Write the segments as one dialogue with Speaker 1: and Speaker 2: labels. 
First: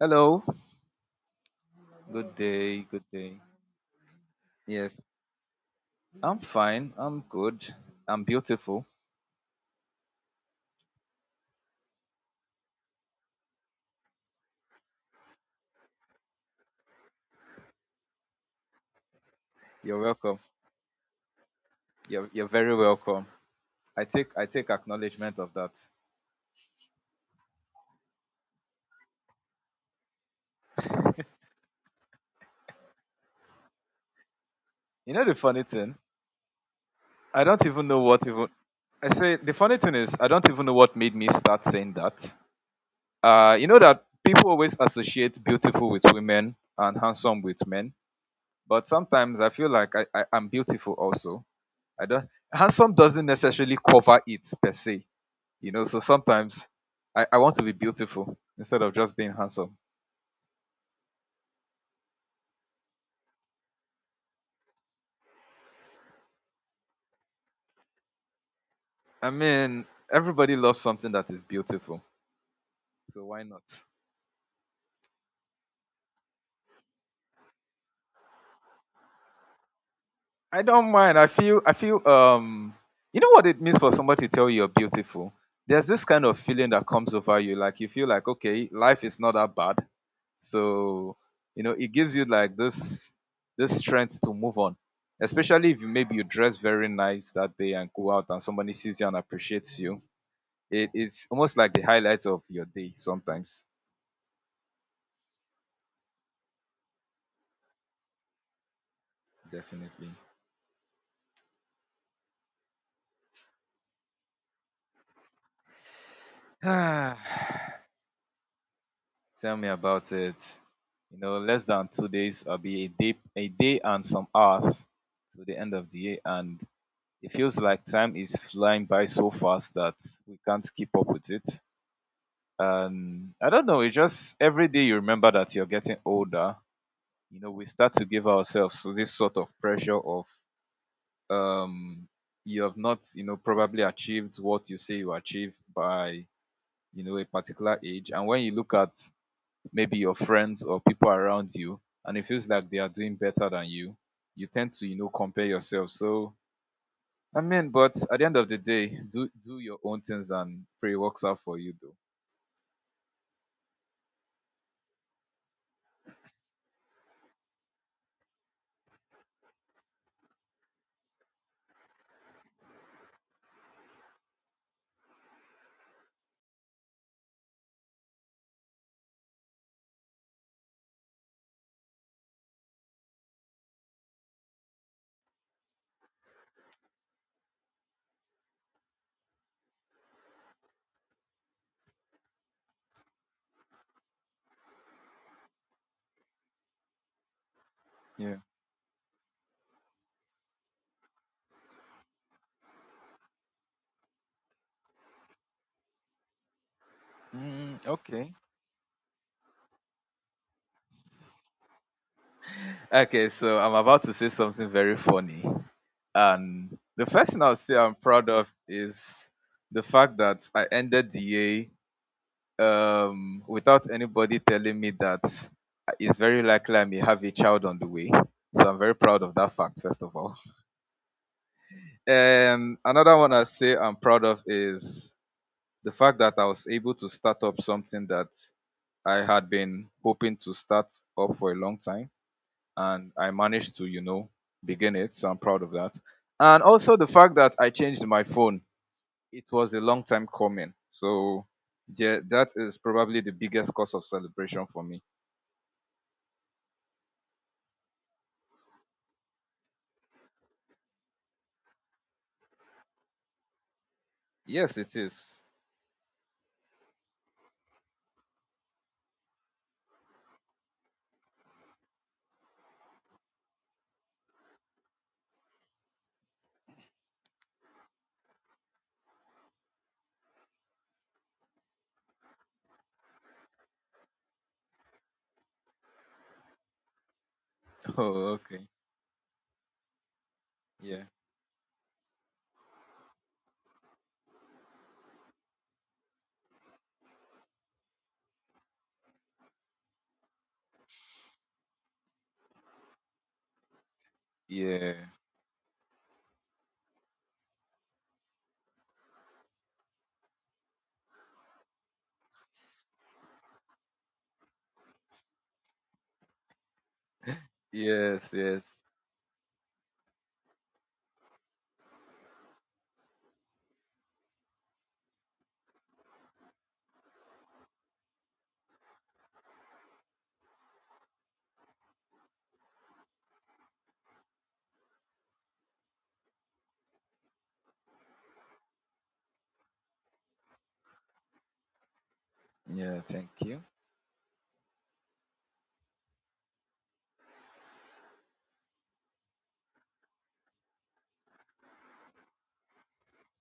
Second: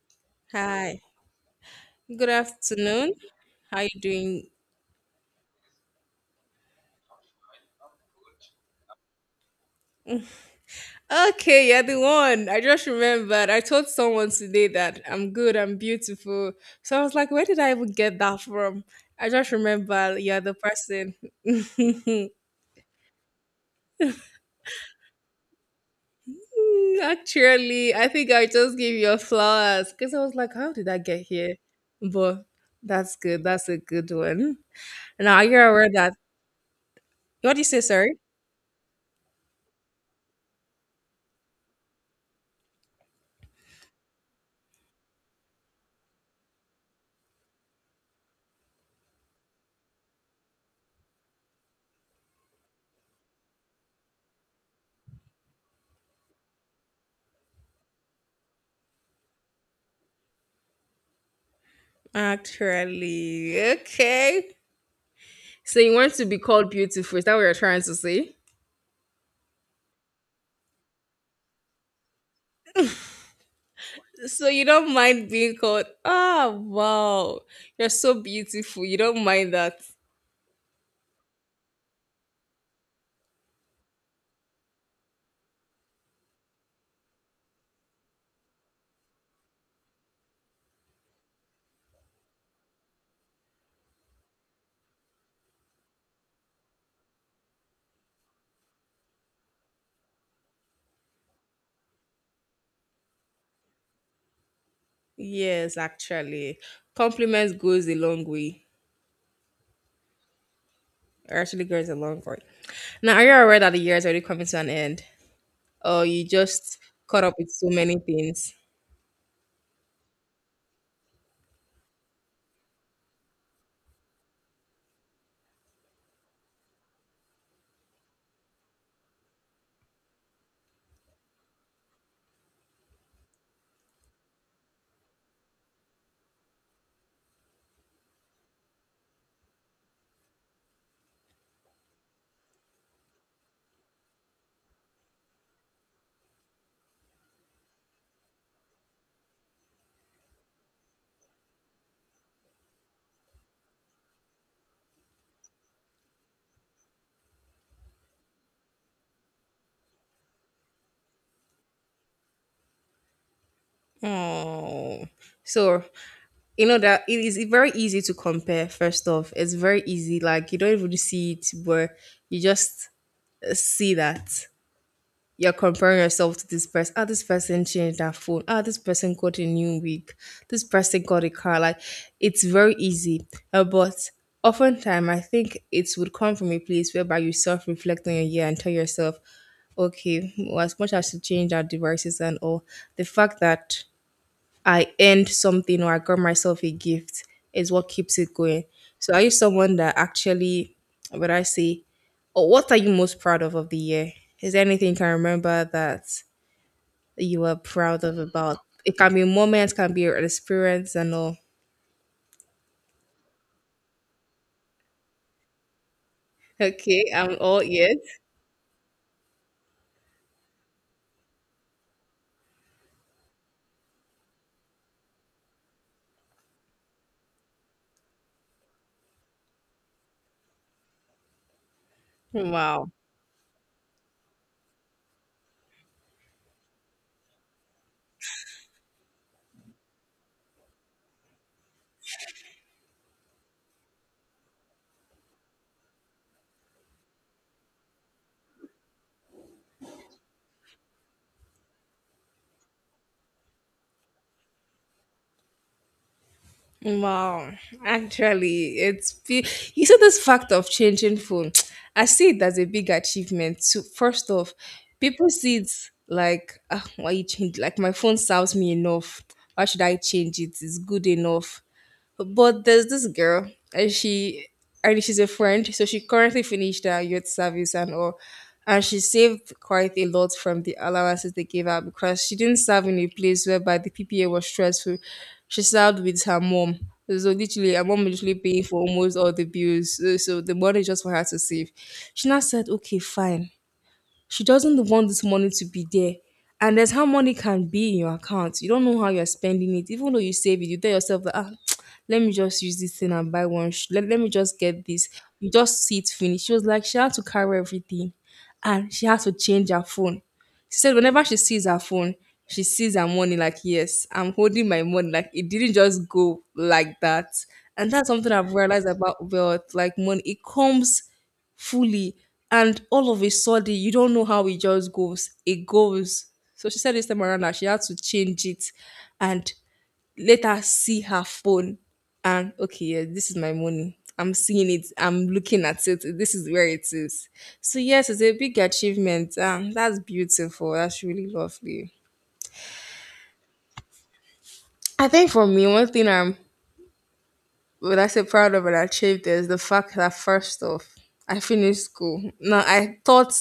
Speaker 1: Hello.
Speaker 2: Hi. Good
Speaker 1: Good day. Good
Speaker 2: afternoon.
Speaker 1: day.
Speaker 2: How you doing?
Speaker 1: Yes, I'm fine. I'm good. I'm beautiful.
Speaker 2: Okay, yeah, the one. I just remembered. I told someone today that I'm good, I'm beautiful. So I was like, where did I even get that from? I just
Speaker 1: You're
Speaker 2: remember
Speaker 1: welcome.
Speaker 2: you're the person.
Speaker 1: You're you're very welcome. I take acknowledgement of that.
Speaker 2: Actually, I think I just gave you a flowers because I was like, how did I get here? But that's good. That's a good one.
Speaker 1: You know the
Speaker 2: Now, are you
Speaker 1: funny
Speaker 2: aware
Speaker 1: thing?
Speaker 2: that?
Speaker 1: I
Speaker 2: What do you
Speaker 1: don't
Speaker 2: say,
Speaker 1: even know
Speaker 2: sorry?
Speaker 1: what even I say the funny thing is I don't even know what made me start saying that. You know that people always associate beautiful with women and handsome with men, but sometimes I feel like I'm beautiful also. I don't Handsome doesn't necessarily cover it per se. You know, so sometimes I want to be beautiful instead of just being handsome.
Speaker 2: Actually, okay. So you want to be called beautiful? Is that what you're trying to say?
Speaker 1: I mean, everybody loves something that is beautiful. So why not?
Speaker 2: So you don't mind being called, wow, you're so beautiful. You don't mind that.
Speaker 1: I don't mind. I feel you know what it means for somebody to tell you you're beautiful? There's this kind of feeling that comes over you, like you feel like okay, life is not that bad. So, you know, it gives you like this strength to move on. Especially if you maybe you dress very nice that day and go out and somebody sees you and appreciates you. It is almost like the highlight of your day sometimes.
Speaker 2: Yes, actually. Compliments goes a long way.
Speaker 1: Definitely.
Speaker 2: Or Actually goes a long way. Now, are you aware that the year is already coming to an end? Or you just caught up with so many things?
Speaker 1: Tell me about it. You know, less than 2 days, I'll be a day and some hours to the end of the year, and it feels like time is flying by so fast that we can't keep up with it. And I don't know, it's just every day you remember that you're getting older. You know, we start to give ourselves this sort of pressure of um, you have not, you know, probably achieved what you say you achieve by, you know, a particular age. And when you look at maybe your friends or people around you, and it feels like they are doing better than you, you tend to, you know, compare yourself. So, I mean, but at the end of the day, do your own things and pray it works out for you, though.
Speaker 2: Oh. So, you know that it is very easy to compare, first off. It's very easy. Like, you don't even see it, but you just see that. You're comparing yourself to this person. Ah, this person changed their phone. Ah, this person got a new wig. This person got a car. Like, it's very easy. But oftentimes, I think it would come from a place whereby you self reflect on your year and tell yourself, okay, well, as much as you change our devices and all, the fact that I earned something or I got myself a gift is what keeps it
Speaker 1: Yeah.
Speaker 2: going. So are you someone that actually, what would I say, or what are you most proud of the year? Is there anything you can remember that you are
Speaker 1: Mm,
Speaker 2: proud of
Speaker 1: okay.
Speaker 2: about? It can be moments, can be an experience and all.
Speaker 1: Okay. So I'm about to say something very funny, and
Speaker 2: Okay,
Speaker 1: the first
Speaker 2: I'm
Speaker 1: thing I'll
Speaker 2: all
Speaker 1: say I'm
Speaker 2: ears.
Speaker 1: proud of is the fact that I ended the year without anybody telling me that, it's very likely I may have a child on the way. So I'm very proud of that fact, first of all. And
Speaker 2: Wow.
Speaker 1: another one I say I'm proud of is the fact that I was able to start up something that I had been hoping to start up for a long time. And I managed to, you know, begin it. So I'm proud of that. And also the fact that I changed my phone. It was a long time coming. So yeah, that is probably the biggest cause of celebration for me.
Speaker 2: Wow, actually, you said this fact of changing phone. I see it as a big achievement. So first off,
Speaker 1: Yes, it is.
Speaker 2: people see it like, why you change? Like my phone serves me enough. Why should I change it? It's good enough. But there's this girl, and she's a friend, so she currently finished her youth service and all, and she saved quite a lot from the allowances they gave her because she didn't serve in a place whereby the PPA was stressful. She served with her mom. So literally, her mom was
Speaker 1: Oh,
Speaker 2: literally paying
Speaker 1: okay.
Speaker 2: for almost all the bills. So the money is just
Speaker 1: Yeah.
Speaker 2: for her to save. She now said, "Okay, fine. She doesn't want this money to be there. And there's how money can be in your account. You don't know how you're spending it. Even though you save it, you tell yourself that, let me just use this thing and buy one. Let me just get this.
Speaker 1: Yeah.
Speaker 2: You just see it finished. She was like, she had to carry everything and she had to change her phone. She said, whenever she sees her phone, she sees her money like, yes, I'm holding my money. Like, it didn't just go like that. And that's something
Speaker 1: Yes,
Speaker 2: I've
Speaker 1: yes.
Speaker 2: realized about wealth. Like, money, it comes fully. And all of a sudden, you don't know how it just goes. It goes. So she said this time around that she had to change it and let her see her phone. And okay, yeah, this is my money. I'm seeing it. I'm looking at it. This is where it is. So yes, it's a big achievement. That's beautiful. That's really lovely.
Speaker 1: Yeah, thank you.
Speaker 2: I think for me, one thing I'm what I say proud of and achieved is the fact that first off, I finished school. Now I thought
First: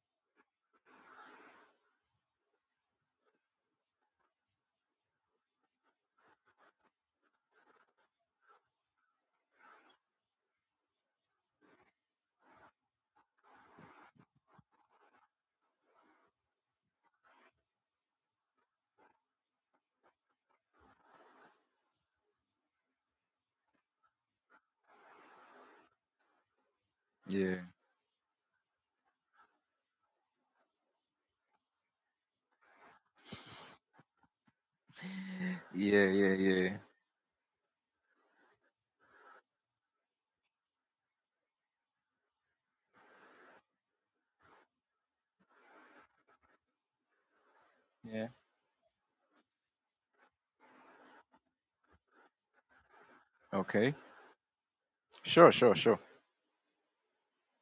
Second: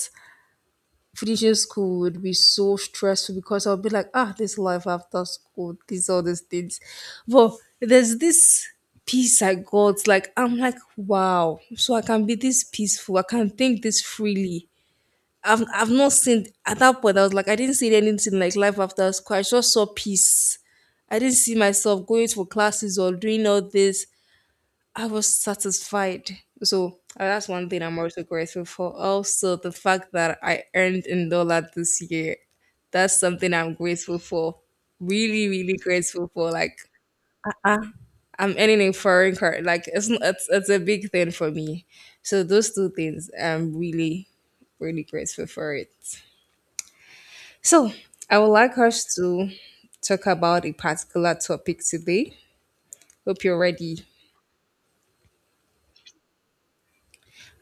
Speaker 2: finishing school would be so stressful because I'll be like, this life after school, these all these things. But there's this peace I got, like I'm like, wow, so I can be this peaceful, I can think this freely. I've not seen at that point I was like, I didn't see anything like life after school. I just saw peace. I didn't see myself going for classes or doing all this. I was satisfied. So that's
Speaker 1: Yeah.
Speaker 2: one thing I'm also grateful for. Also, the fact that I earned in dollar this year, that's something I'm grateful for. Really, really
Speaker 1: Yeah,
Speaker 2: grateful
Speaker 1: yeah,
Speaker 2: for. Like
Speaker 1: yeah.
Speaker 2: I'm earning in foreign currency. Like it's, n- it's a big thing for me. So those two things, I'm really, really grateful for it. So
Speaker 1: Yeah.
Speaker 2: I would like us to talk about a particular topic today. Hope you're
Speaker 1: Okay.
Speaker 2: ready.
Speaker 1: Sure, sure, sure.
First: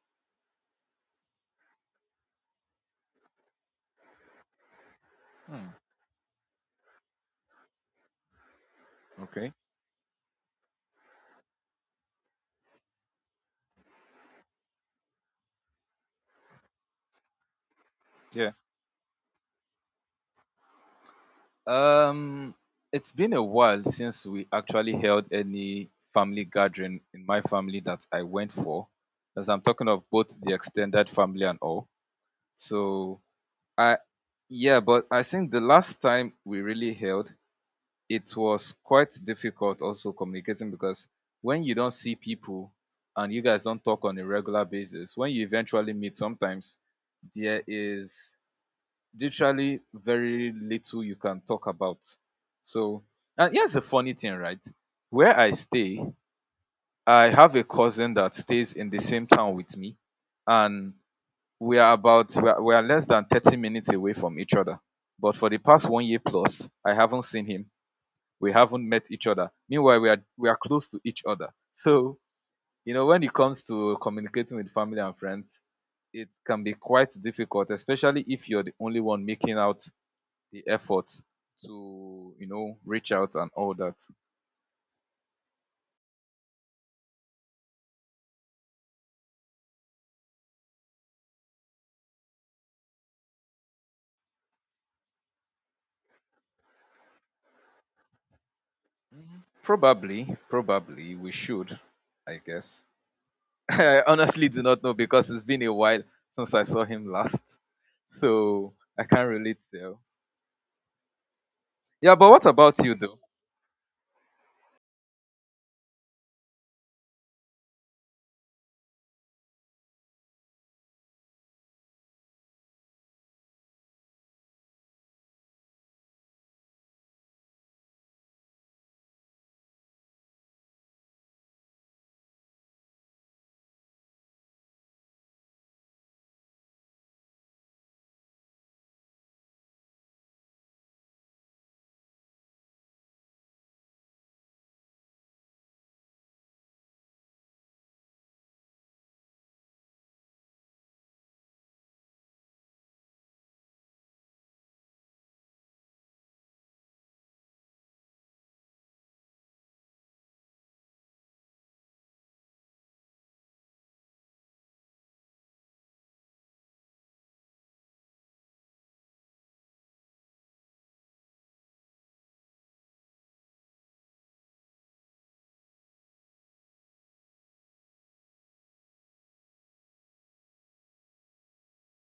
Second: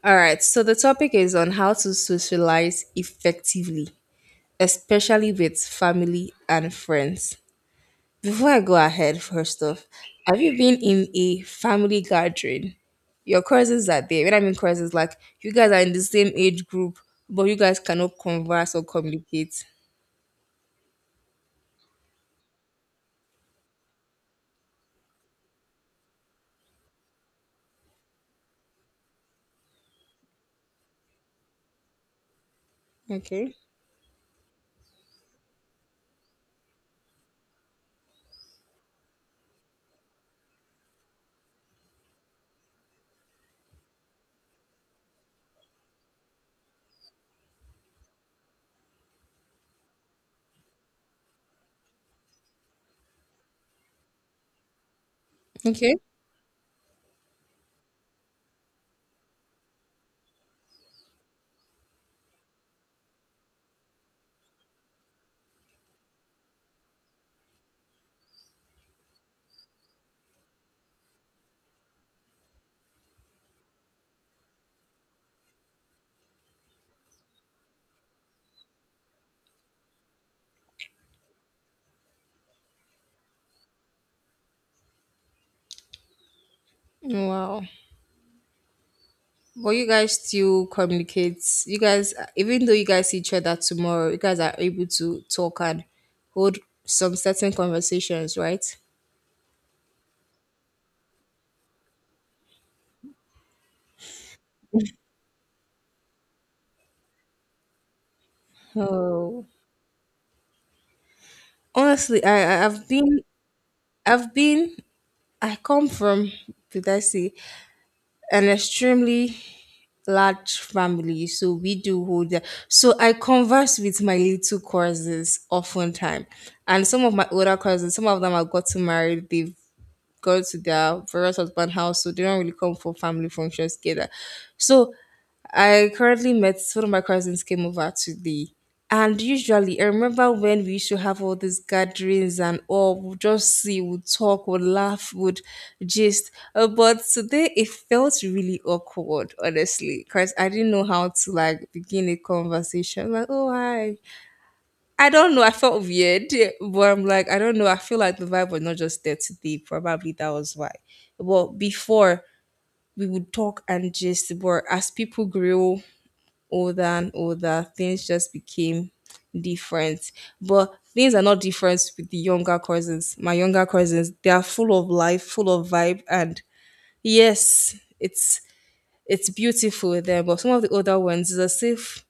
Speaker 2: All right, so the topic is on how to socialize effectively, especially with
Speaker 1: Hmm.
Speaker 2: family and friends. Before I go ahead,
Speaker 1: Okay.
Speaker 2: first off, have you been in a family gathering? Your cousins are there. When I mean cousins, like you guys are in the same age group, but you guys cannot
Speaker 1: Yeah.
Speaker 2: converse or communicate.
Speaker 1: Um it's been a while since we actually held any family gathering in my family that I went for. As I'm talking of both the extended family and all. So
Speaker 2: Okay.
Speaker 1: I yeah, but I think the last time we really held, it was quite difficult also communicating because when you don't see people and you guys don't talk on a regular basis, when you eventually meet, sometimes there is literally very little you can talk about. So, and here's a funny thing, right? Where I
Speaker 2: Okay.
Speaker 1: stay, I have a cousin that stays in the same town with me, and we are about we are less than 30 minutes away from each other. But for the past 1 year plus, I haven't seen him, we haven't met each other. Meanwhile, we are close to each other. So you know, when it comes to communicating with family and friends, it can be quite difficult, especially if you're the only one making out the effort to, you know, reach out and all that.
Speaker 2: Wow. But you guys still communicate. You guys, even though you guys see each other tomorrow, you guys are able to talk and hold some certain conversations, right?
Speaker 1: Probably we should, I guess. I honestly do not know because it's been a while since I saw him last. So I can't
Speaker 2: Oh,
Speaker 1: really tell. Yeah,
Speaker 2: honestly,
Speaker 1: but what about you though?
Speaker 2: I've been I come from did I say an extremely large family, so we do hold that. So I converse with my little cousins often time, and some of my older cousins, some of them have gotten married. They've go to their various husband house, so they don't really come for family functions together. So I currently met one of my cousins came over to the and usually I remember when we used to have all these gatherings and all we'll just see, we'll talk, we'll laugh, would gist. But today it felt really awkward, honestly, because I didn't know how to like begin a conversation. Like, oh hi, I don't know. I felt weird, but I'm like, I don't know. I feel like the vibe was not just there today. Probably that was why. But before we would talk and just, but as people grew older and older, things just became different. But things are not different with the younger cousins. My younger cousins, they are full of life, full of vibe, and yes, it's beautiful there. But some of the older ones, it's as if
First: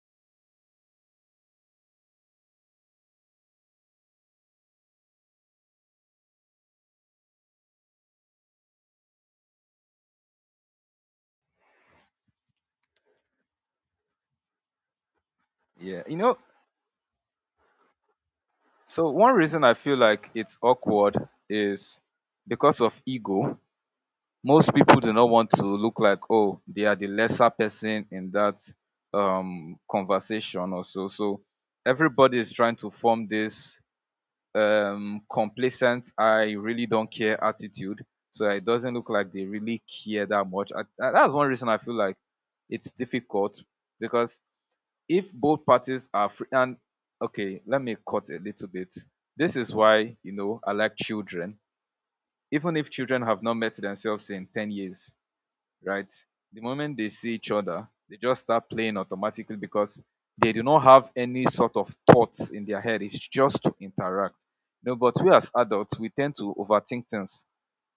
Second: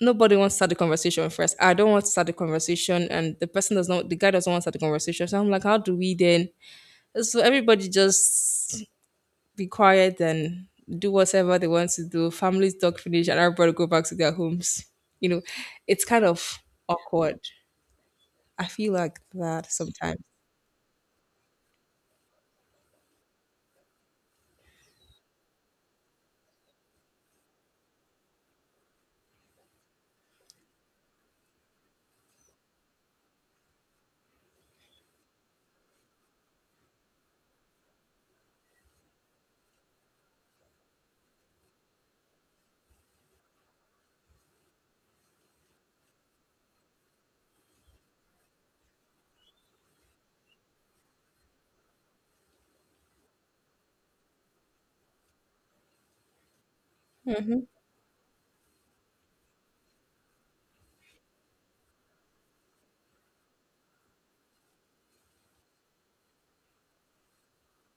Speaker 2: nobody wants to start the conversation first. I don't want to start the conversation, and the person does not, the guy doesn't want to start the conversation. So I'm like, how do we then? So everybody just be quiet and do whatever they want to do. Families talk, finish, and everybody go back to their homes. You know,
Speaker 1: Yeah,
Speaker 2: it's
Speaker 1: you
Speaker 2: kind
Speaker 1: know.
Speaker 2: of awkward. I feel
Speaker 1: So
Speaker 2: like
Speaker 1: one reason
Speaker 2: that
Speaker 1: I feel
Speaker 2: sometimes.
Speaker 1: like it's awkward is because of ego. Most people do not want to look like oh, they are the lesser person in that conversation or so. So everybody is trying to form this complacent I really don't care attitude. So it doesn't look like they really care that much. That's one reason I feel like it's difficult, because if both parties are free and okay, let me cut a little bit. This is why, you know, I like children. Even if children have not met themselves in 10 years, right, the moment they see each other they just start playing automatically, because they do not have any sort of thoughts in their head, it's just to interact. You know, but we as adults, we tend to overthink things.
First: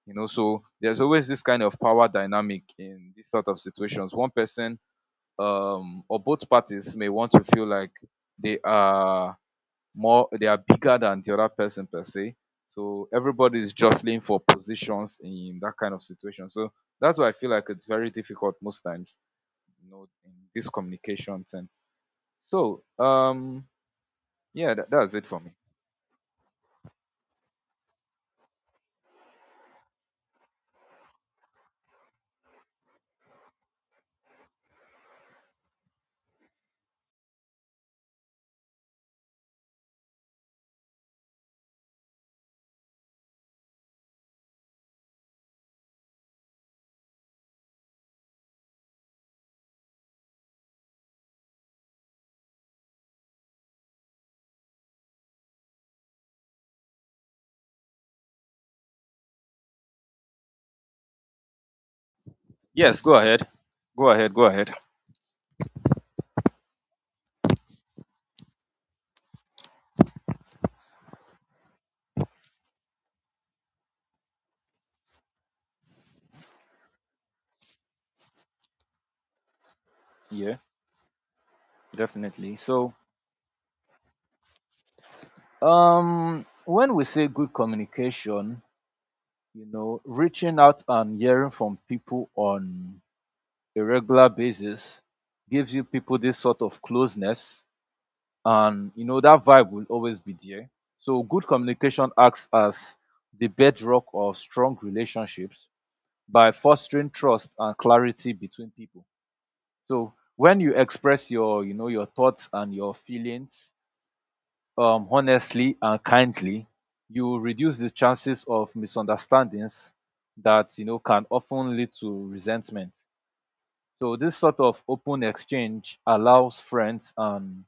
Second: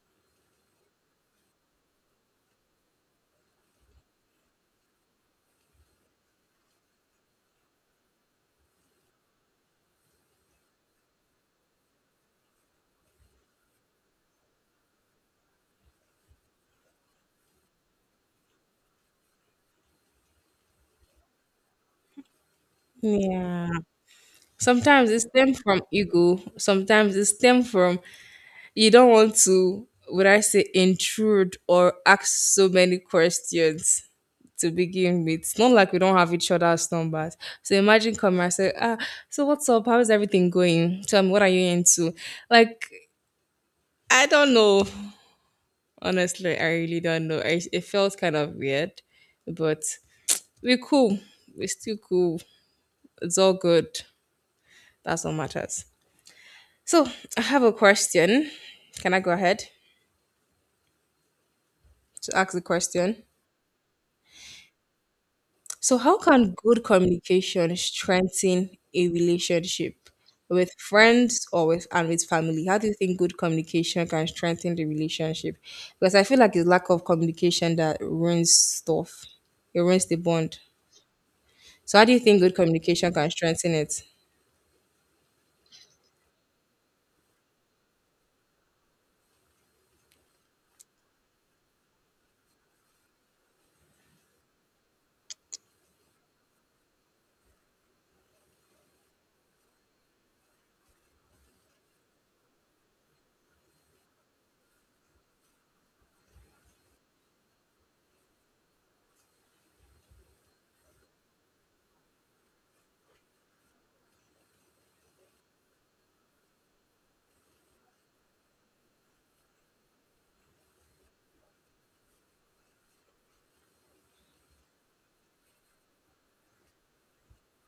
Speaker 1: You know, so there's always this kind of power dynamic in these sort of situations. One person, or both parties may want to feel like they are they are bigger than the other person per se. So everybody is jostling for positions in that kind of situation. So that's why I feel like it's very difficult most times, you know, in this communication thing. so um
Speaker 2: Yeah.
Speaker 1: yeah,
Speaker 2: Sometimes
Speaker 1: that's
Speaker 2: it
Speaker 1: it for me.
Speaker 2: stems from ego. Sometimes it stems from you don't want to would I say intrude or ask so many questions to begin with. It's not like we don't have each other's numbers, so imagine coming and say so what's up, how's everything going, tell me what are you into. Like, I don't know. Honestly, I really don't know. It felt kind of weird, but we're cool, we're still cool, it's all good. That's what matters. So I have a question. Can I go ahead to ask the
Speaker 1: Yes, go
Speaker 2: question?
Speaker 1: ahead. Go ahead, go ahead.
Speaker 2: So, how can good communication strengthen a relationship with friends or with and with family? How do you think good communication can strengthen the relationship? Because I feel like it's lack of communication that ruins stuff. It ruins the
Speaker 1: Yeah.
Speaker 2: bond. So, how do you think good
Speaker 1: Definitely. So,
Speaker 2: communication can strengthen it?
Speaker 1: when we say good communication, you know, reaching out and hearing from people on a regular basis gives you people this sort of closeness, and you know that vibe will always be there. So good communication acts as the bedrock of strong relationships, by fostering trust and clarity between people. So when you express your, you know, your thoughts and your feelings honestly and kindly, you reduce the chances of misunderstandings that, you know, can often lead to resentment. So this sort of open exchange allows friends and,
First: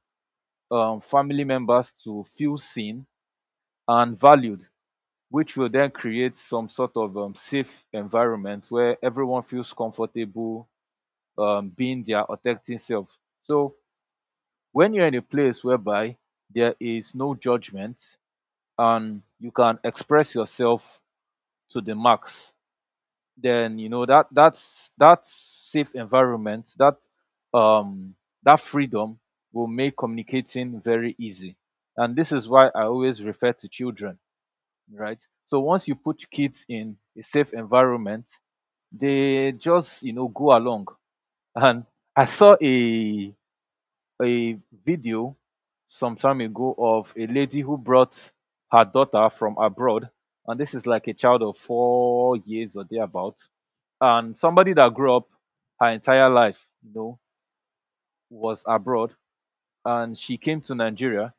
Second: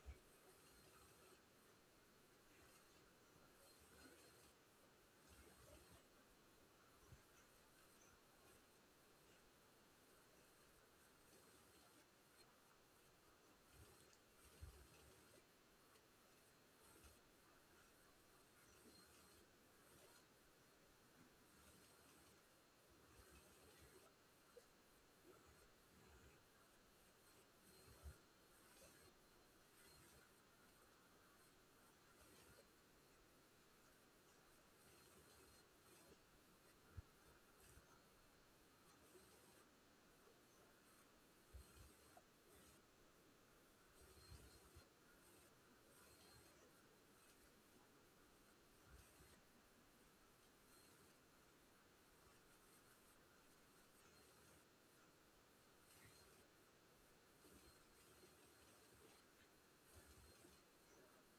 Speaker 1: family members to feel seen and valued, which will then create some sort of safe environment where everyone feels comfortable, being their authentic self. So when you're in a place whereby there is no judgment and you can express yourself to the max, then you know that that's that safe environment, that um that freedom will make communicating very easy. And this is why I always refer to children, right? So once you put kids in a safe environment, they just, you know, go along. And I saw a video some time ago of a lady who brought her daughter from abroad, and this is like a child of 4 years or thereabout, and somebody that grew up her entire life, you know, was abroad, and she came to Nigeria.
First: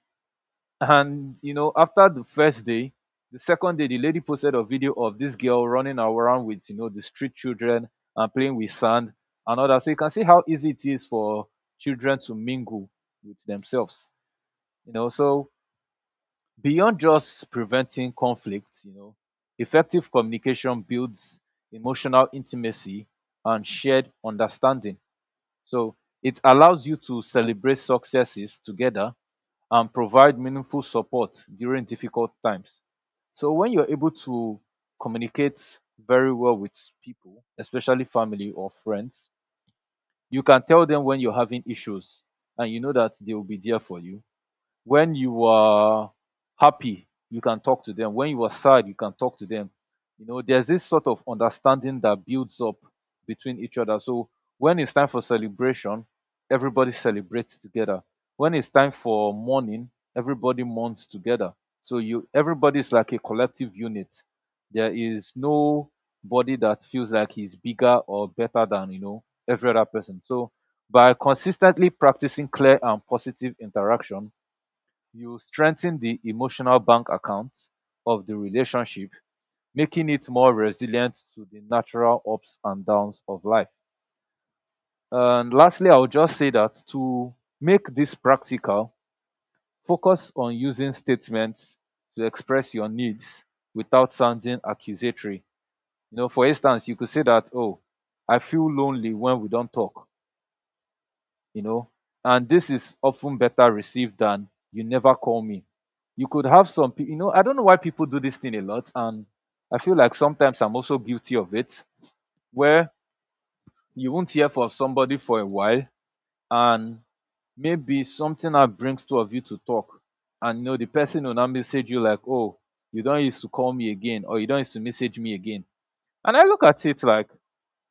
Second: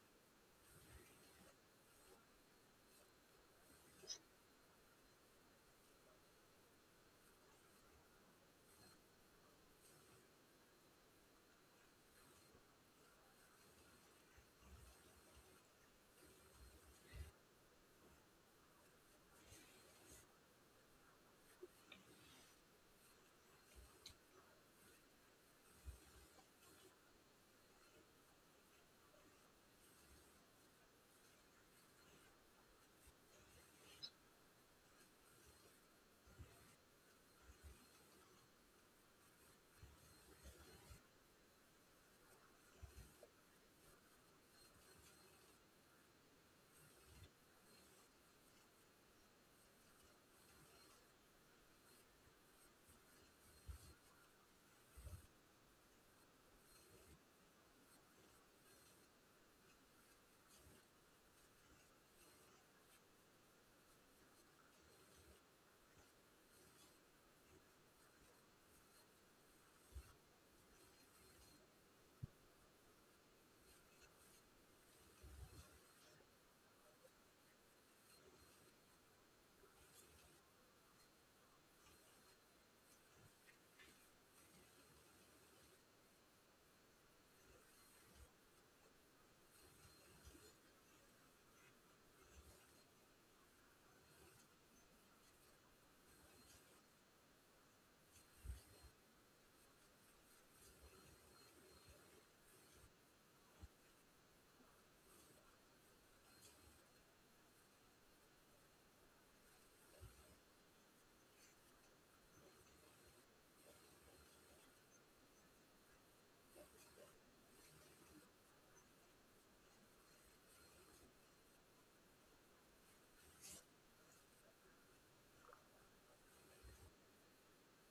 Speaker 1: And, you know, after the first day, the second day, the lady posted a video of this girl running around with, you know, the street children and playing with sand and all that. So you can see how easy it is for children to mingle with themselves, you know. So beyond just preventing conflict, you know, effective communication builds emotional intimacy and shared understanding. So it allows you to celebrate successes together and provide meaningful support during difficult times. So when you're able to communicate very well with people, especially family or friends, you can tell them when you're having issues, and you know that they will be there for you. When you are happy, you can talk to them. When you are sad, you can talk to them. You know, there's this sort of understanding that builds up between each other. So when it's time for celebration, everybody celebrates together. When it's time for mourning, everybody mourns together. So you, everybody is like a collective unit. There is nobody that feels like he's bigger or better than, you know, every other person. So by consistently practicing clear and positive interaction, you strengthen the emotional bank account of the relationship, making it more resilient to the natural ups and downs of life. And lastly, I'll just say that to make this practical, focus on using statements to express your needs without sounding accusatory. You know, for instance, you could say that, oh, I feel lonely when we don't talk, you know, and this is often better received than you never call me. You could have some people, you know, I don't know why people do this thing a lot, and I feel like sometimes I'm also guilty of it, where you won't hear from somebody for a while, and maybe something that brings two of you to talk, and you know the person will now message you like, oh, you don't used to call me again or you don't used to message me again. And I look at it like,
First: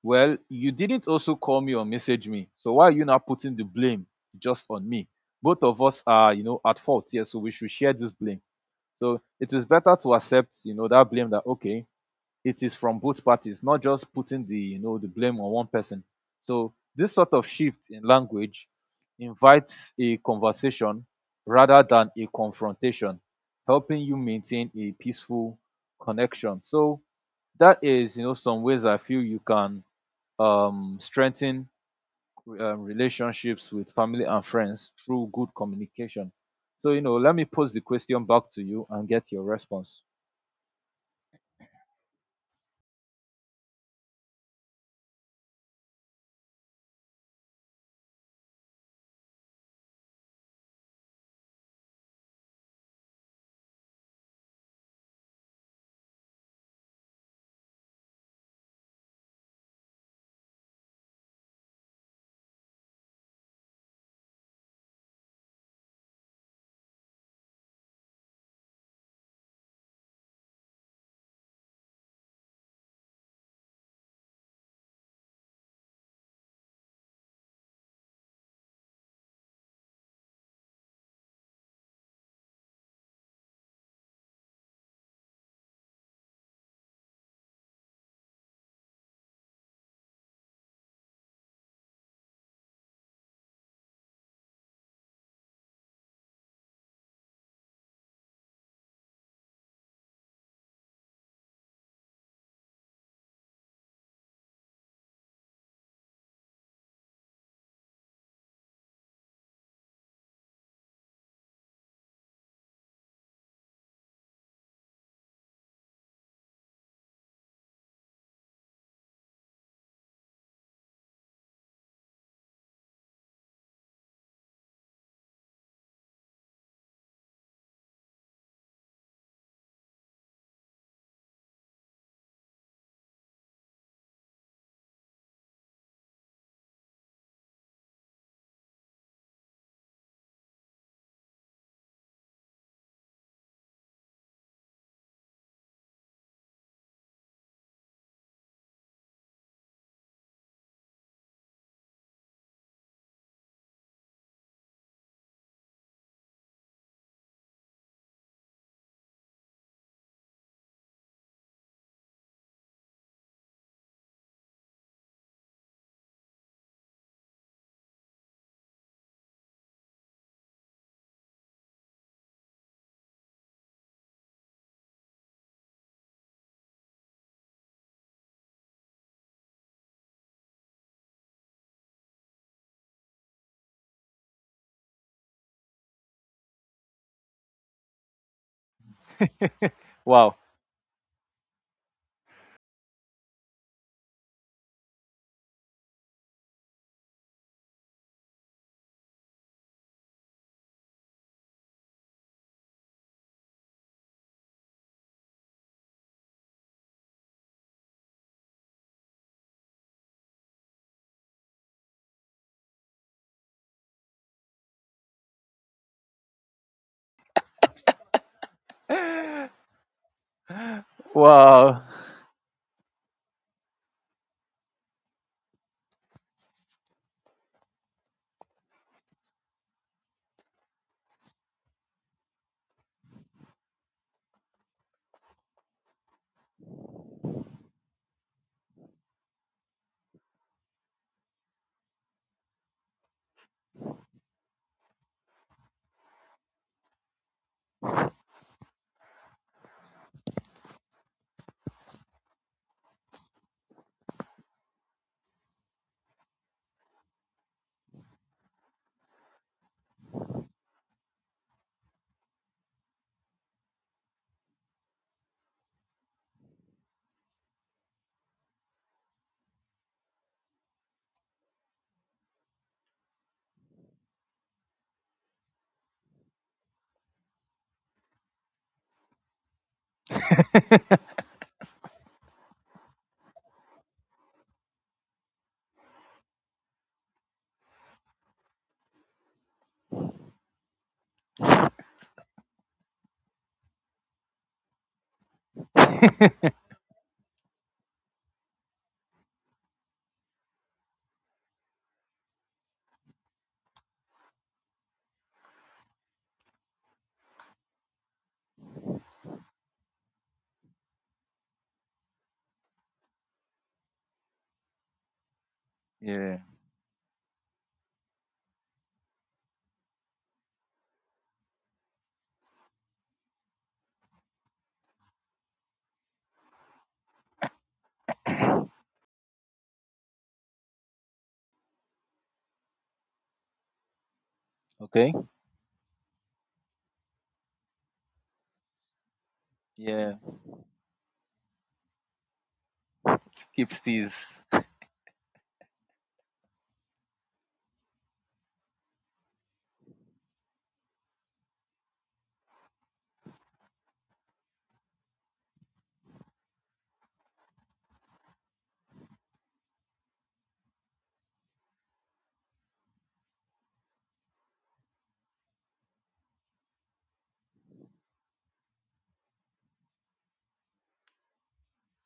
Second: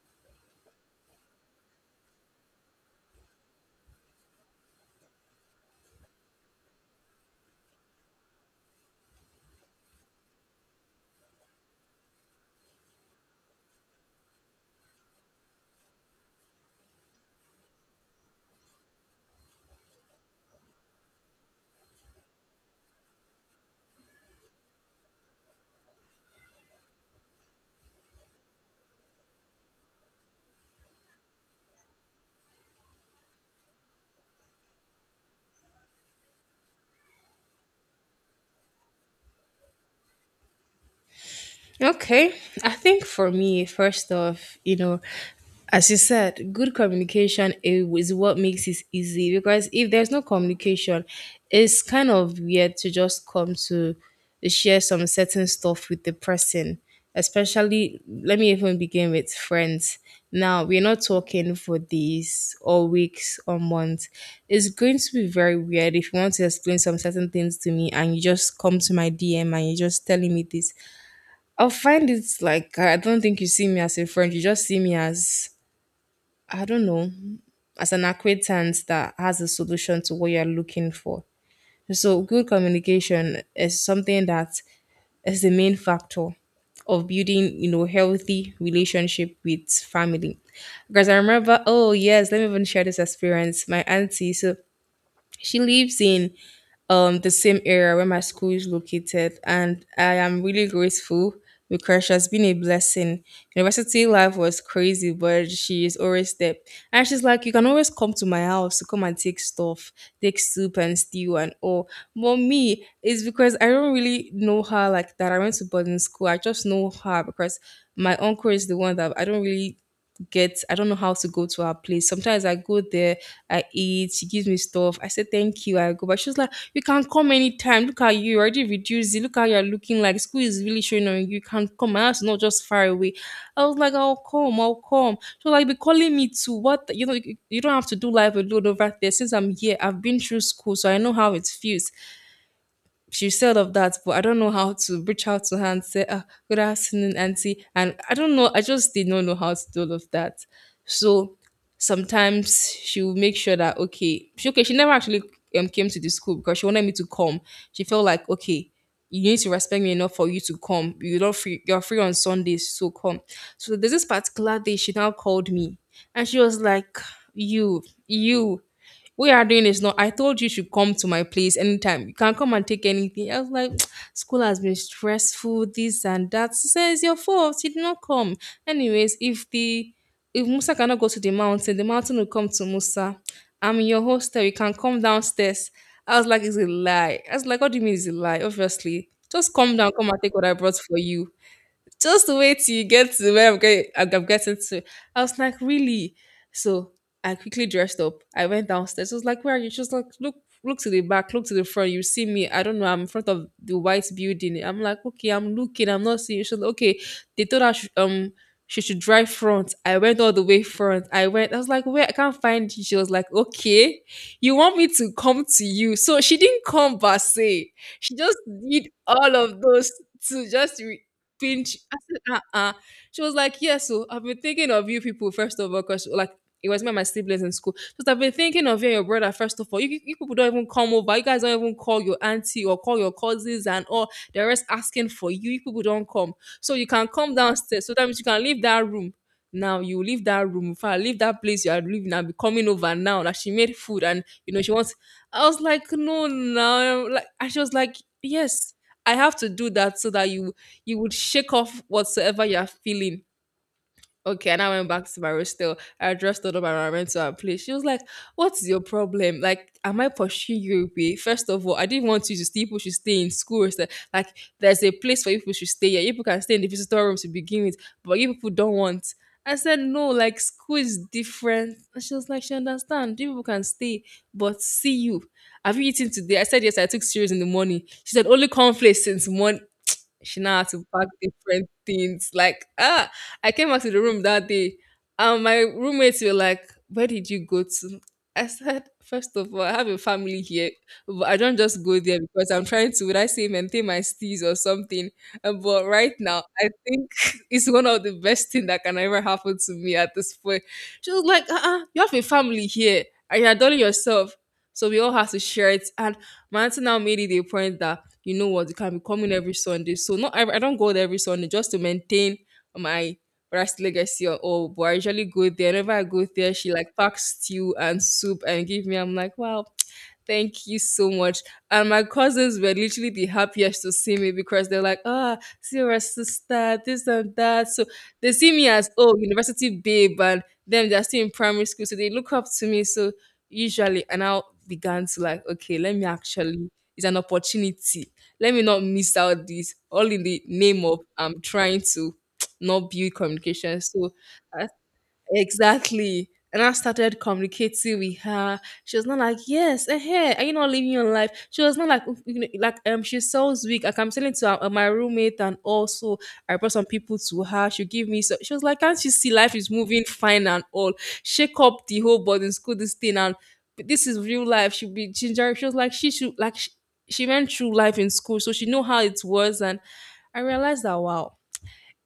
Speaker 1: well, you didn't also call me or message me. So why are you now putting the blame just on me? Both of us are, you know, at fault here, so we should share this blame. So it is better to accept, you know, that blame that okay, it is from both parties, not just putting the blame on one person. So this sort of shift in language invites a conversation rather than a confrontation, helping you maintain a peaceful connection. So that is, you know, some ways I feel you can strengthen relationships with family and friends through good communication. So, you know, let me pose the question back to you and get your response.
Speaker 2: Okay. I think for me, first off, you know, as you said, good communication is what makes it easy because if there's no communication, it's kind of weird to just come to share some certain stuff with the person. Especially, let me even begin with friends. Now, we're not talking for days or weeks or months. It's going to be very weird if you want to explain some certain things to me and you just come to my DM and you're just telling me this. I'll find it like I don't think you see me as a friend. You just see me as I don't know, as an acquaintance that has a solution to what you're looking for. So good communication is something that is the main factor of building, you know, healthy relationship with family. Because I remember, oh yes, let me even share this experience. My auntie, so she lives in the same area where my school is located, and I am really grateful because she has been a blessing. University life was crazy, but she is always there, and she's like, you can always come to my house to come and take stuff, take soup and stew and all. But me, it's because I don't really know her like that. I went to boarding school. I just know her because my uncle is the one that I don't really get. I don't know how to go to her place. Sometimes I go there. I eat. She gives me stuff. I say thank you. I go, but she's like, you can come anytime. Look at you, you already reduced it. Look how you're looking, like school is really showing on you. You can come. My house is not just far away. I was like, I'll come, I'll come. So like be calling me to what you know, you don't have to do life alone over there. Since I'm here, I've been through school, so I know how it feels. She said of that, but I don't know how to reach out to her and say, ah, good afternoon, auntie. And I don't know, I just did not know how to do all of that. So sometimes she'll make sure that, okay, she never actually came to the school because she wanted me to come. She felt like, okay, you need to respect me enough for you to come. You're not free, you're free on Sundays, so come. So there's this particular day she now called me and she was like, you we are doing is not. I told you should come to my place anytime. You can come and take anything. I was like, school has been stressful, this and that. She says it's your fault. You did not come. Anyways, if Musa cannot go to the mountain will come to Musa. I'm in your hostel. You can come downstairs. I was like, it's a lie. I was like, what do you mean it's a lie? Obviously, just come down, come and take
Speaker 1: Wow.
Speaker 2: what I brought for you, just wait till you get to where I'm getting to. I was like, really? So I quickly dressed up. I went downstairs. I was like, where are you? She was like, look, look to the back, look to the front. You see me. I don't know. I'm in front of the white building. I'm like, okay, I'm looking. I'm not seeing you. She was like, okay. They told her, she should drive front. I went all the way front. I went. I was like, where? I can't find you. She was like, okay, you want me to come to you? So she didn't come per se. She just did all of those to just pinch.
Speaker 1: Wow.
Speaker 2: I said, uh-uh. She was like, yeah, so I've been thinking of you people, first of all, because like it was me and my siblings in school. Just I've been thinking of you and your brother, first of all. You people don't even come over. You guys don't even call your auntie or call your cousins and all. They're just asking for you. You people don't come. So you can come downstairs. So that means you can leave that room. Now you leave that room. If I leave that place you are living, I'll be coming over now. Like she made food and you know she wants. I was like, no, no. Like and she was like, yes, I have to do that so that you would shake off whatsoever you are feeling. Okay, and I went back to my hostel. I addressed all of my environment to our place. She was like, what's your problem? Like, am I pursuing you away? First of all, I didn't want you to stay. People should stay in school. So, like, there's a place for you people should stay here. You people can stay in the visitor room to begin with, but you people don't want. I said, no, like, school is different. And she was like, she understand. You people can stay, but see you. Have you eaten today? I said, yes, I took cereals in the morning. She said, only cornflakes since morning. She now had to pack different things. Like, ah, I came back to the room that day, and my roommates were like, where did you go to? I said, first of all, I have a family here, but I don't just go there because I'm trying to, would I say, maintain my steez or something. But right now, I think it's one of the best thing that can ever happen to me at this point. She was like, uh-uh, you have a family here and you're doing yourself. So we all have to share it. And my auntie now made it a point that, you know what, you can be coming every Sunday. So not I don't go there every Sunday just to maintain my rice legacy or all. But I usually go there. Whenever I go
Speaker 1: Yeah.
Speaker 2: there, she like packs stew and soup and give me. I'm like, wow, thank you so much. And my cousins were literally the happiest to see me because they're like, ah, see your sister, this and that. So they see me as, oh, university babe, and them they're still in primary school, so they look up to me. So usually, and I began
Speaker 1: Okay.
Speaker 2: to like, okay, let me actually. It's an opportunity, let me not miss out this all
Speaker 1: Yeah.
Speaker 2: in the name of I'm trying to not build
Speaker 1: Keeps
Speaker 2: communication. So
Speaker 1: these.
Speaker 2: exactly. And I started communicating with her. She was not like, yes, eh, hey, are you not living your life? She was not like, oh, you know, like she sounds weak. Like I'm telling to my roommate, and also I brought some people to her. She give me, so she was like, can't you see life is moving fine and all? Shake up the whole boarding school this thing, and this is real life. She be ginger. She was like, she should like she went through life in school, so she know how it was. And I realized that wow,